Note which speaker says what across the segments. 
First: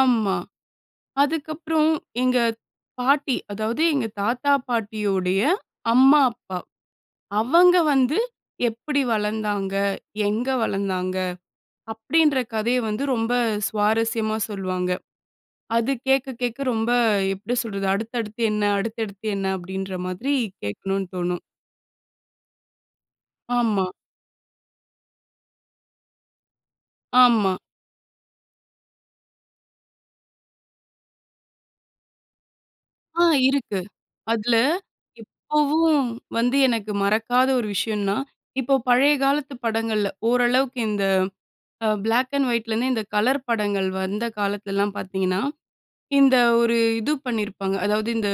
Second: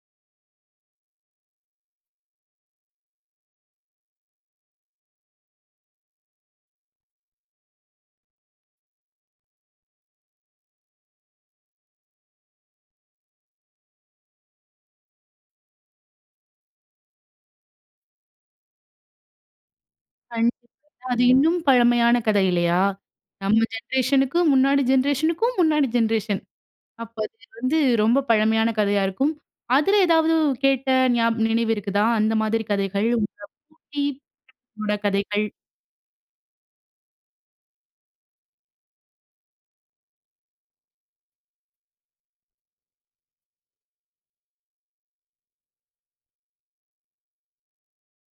Speaker 1: ஆமா. அதுக்கப்புறம் எங்க பாட்டி அதாவது, எங்க தாத்தா, பாட்டியுடைய அம்மா, அப்பா. அவங்க வந்து எப்பிடி வளர்ந்தாங்க, எங்க வளர்ந்தாங்க? அப்டின்ற கதைய வந்து ரொம்ப சுவாரஸ்யமா சொல்லுவாங்க. அது கேட்க, கேட்க ரொம்ப எப்பிடி சொல்றது, அடுத்தடுத்து என்ன, அடுத்தடுத்து என்ன? அப்டின்ற மாரி
Speaker 2: கண்டிப்பா.
Speaker 1: கேட்கணும்னு
Speaker 2: அது
Speaker 1: தோணும்.
Speaker 2: இன்னும் பழமையான கதை, இல்லையா, நம்ம
Speaker 1: ஆமா.
Speaker 2: ஜென்ரேஷனுக்கும் முன்னாடி ஜென்ரேஷனுக்கும் முன்னாடி ஜென்ரேஷன். அப்ப அது
Speaker 1: ஆமா.
Speaker 2: வந்து ரொம்ப பழமையான கதையா இருக்கும். அதில ஏதாவது கேட்ட நியாப் நினைவு இருக்குதா, அந்த மாதிரி கதைகள்,
Speaker 1: ஆ
Speaker 2: உங்க
Speaker 1: இருக்கு.
Speaker 2: பூட்டி
Speaker 1: அதில
Speaker 2: பூட்டனோட கதைகள்?
Speaker 1: இப்போவும் வந்து எனக்கு மறக்காத ஒரு விஷயம்னா, இப்போ பழைய காலத்து படங்கள்ல ஓரளவுக்கு இந்த அ பிளாக் அண்ட் வைட்ல இருந்து, இந்த கலர் படங்கள் வந்த காலத்திலலாம் பார்த்தீங்கன்னா, இந்த ஒரு இது பண்ணிருப்பாங்க. அதாவது, இந்த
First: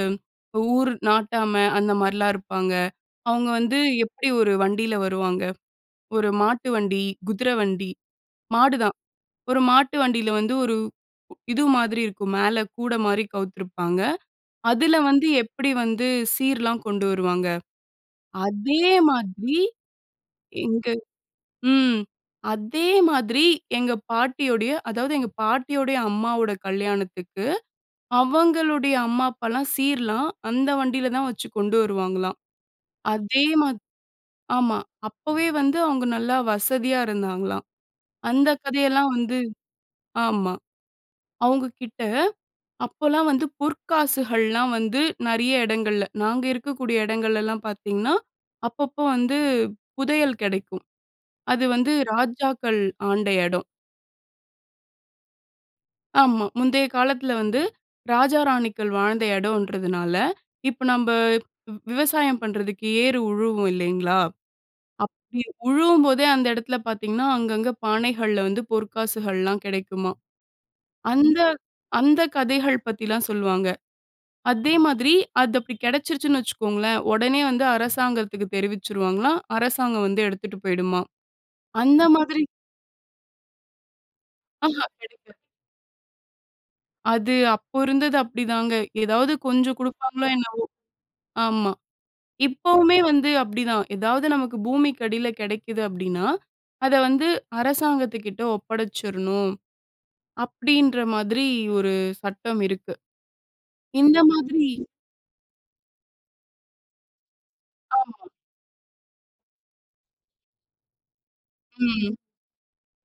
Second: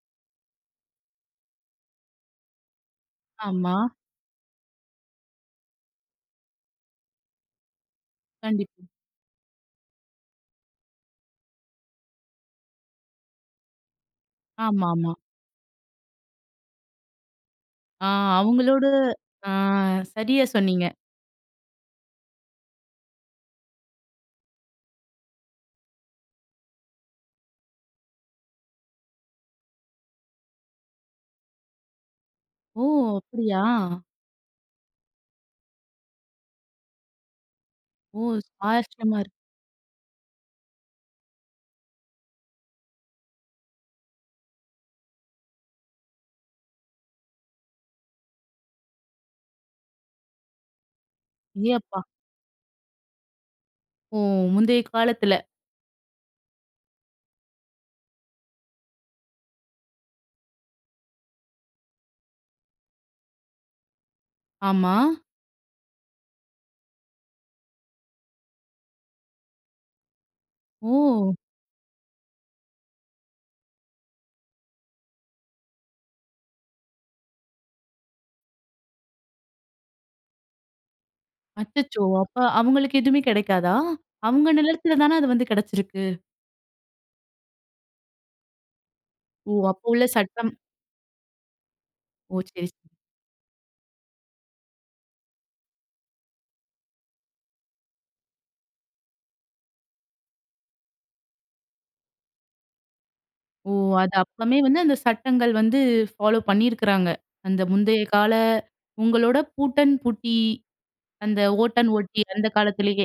Speaker 1: ஊர் நாட்டாம அந்த மாரிலாம் இருப்பாங்க. அவங்க
Speaker 2: ஆமா.
Speaker 1: வந்து எப்பிடி ஒரு வண்டில வருவாங்க. ஒரு மாட்டு வண்டி, குதிரை வண்டி.
Speaker 2: கண்டிப்பா.
Speaker 1: மாடுதான். ஒரு மாட்டு வண்டியில வந்து ஒரு இது மாதிரி இருக்கும். மேல கூட மாரி கவித்திருப்பாங்க. அதில
Speaker 2: ஆமாமா.
Speaker 1: வந்து, எப்படி வந்து சீர்லாம் கொண்டு வருவாங்க,
Speaker 2: ஆ
Speaker 1: அதே
Speaker 2: அவுங்களோட ஆ
Speaker 1: மாதிரி.
Speaker 2: சரியா சொன்னீங்க.
Speaker 1: எங்க ம். அதே மாதிரி, எங்க பாட்டியுடைய அதாவது எங்க பாட்டியுடைய அம்மாவோட கல்யாணத்துக்கு அவங்களுடைய அம்மா, அப்பாலாம் சீர்லாம் அந்த வண்டியில தான் வச்சுக் கொண்டு வருவாங்களாம்.
Speaker 2: ஓ!
Speaker 1: அதே
Speaker 2: அப்பிடியா?
Speaker 1: மாதி ஆமா. அப்போவே வந்து அவங்க நல்லா வசதியா இருந்தாங்களாம்.
Speaker 2: ஓ!
Speaker 1: அந்த கதையெல்லாம்
Speaker 2: சுவாரஸ்யமா இருக்கு.
Speaker 1: வந்து ஆமா. அவங்க கிட்ட அப்போலாம் வந்து பொற்காசுகள்லாம் வந்து நெறைய இடங்கள்ல, நாங்க இருக்கக்கூடிய இடங்கள்ல எல்லாம் பாத்தீங்கன்னா, அப்பப்போ வந்து புதையல் கிடைக்கும். அது
Speaker 2: ஏ!
Speaker 1: வந்து
Speaker 2: அப்பா!
Speaker 1: ராஜாக்கள் ஆண்ட இடம்.
Speaker 2: ஓ! முந்தைய காலத்தில.
Speaker 1: ஆமா. முந்தைய காலத்தில வந்து ராஜா, ராணிகள் வாழ்ந்த இடம்ன்றதனால, இப்போ, நம்ப வ் விவசாயம் பண்றதுக்கு ஏறு உழுவோம் இல்லைங்களா,
Speaker 2: ஆமா.
Speaker 1: அப்பிடி உழுவும்போதே அந்த இடத்தில பாத்தீங்கன்னா, அங்கங்க பானைகள்ல வந்து பொற்காசுகள்லாம் கிடைக்குமாம்.
Speaker 2: ஓ!
Speaker 1: அந்த அந்த கதைகள் பத்திலாம் சொல்வாங்க. அதே மாதிரி அது அப்படி கிடைச்சுருச்சுன்னு வைச்சுக்கோங்களேன். உடனே வந்து அரசாங்கத்துக்கு தெரிவிச்சிடுவாங்களாம். அரசாங்கம் வந்து எடுத்துட்டு போய்டுமாம். அந்த
Speaker 2: அச்சச்சோ! அப்ப
Speaker 1: மாதிரி
Speaker 2: அவங்களுக்கு எதுவுமே கிடைக்காதா? அவங்க
Speaker 1: ஆஹ
Speaker 2: நிலத்துல தானே அது
Speaker 1: கெடைக்காது.
Speaker 2: வந்து கிடைச்சிருக்கு.
Speaker 1: அது அப்போ இருந்தது அப்டிதாங்க. ஏதாவது
Speaker 2: ஓ!
Speaker 1: கொஞ்சம்
Speaker 2: அப்போ உள்ள
Speaker 1: குடுப்பாங்களோ,
Speaker 2: சட்டம்.
Speaker 1: என்னவோ! ஆமா.
Speaker 2: ஓ! சரி, சரி.
Speaker 1: இப்போவுமே வந்து அப்பிடித்தான். ஏதாவது நமக்கு பூமிக்கு அடியில கிடைக்குது அப்பிடின்னா, அத வந்து அரசாங்கத்துக்கிட்ட ஒப்படைச்சுறணும், அப்பிடீன்ற மாதிரி ஒரு சட்டம் இருக்கு.
Speaker 2: ஓ! அது
Speaker 1: இந்த
Speaker 2: அப்போமே
Speaker 1: மாதிரி
Speaker 2: வந்து அந்த சட்டங்கள் வந்து பாலோ பண்ணிருக்கிறாங்க. அந்த முந்தைய
Speaker 1: ஆமா.
Speaker 2: கால, உங்களோட பூட்டன், பூட்டி. அந்த ஓட்டன்,
Speaker 1: ம்.
Speaker 2: ஓட்டி அந்த காலத்திலயே.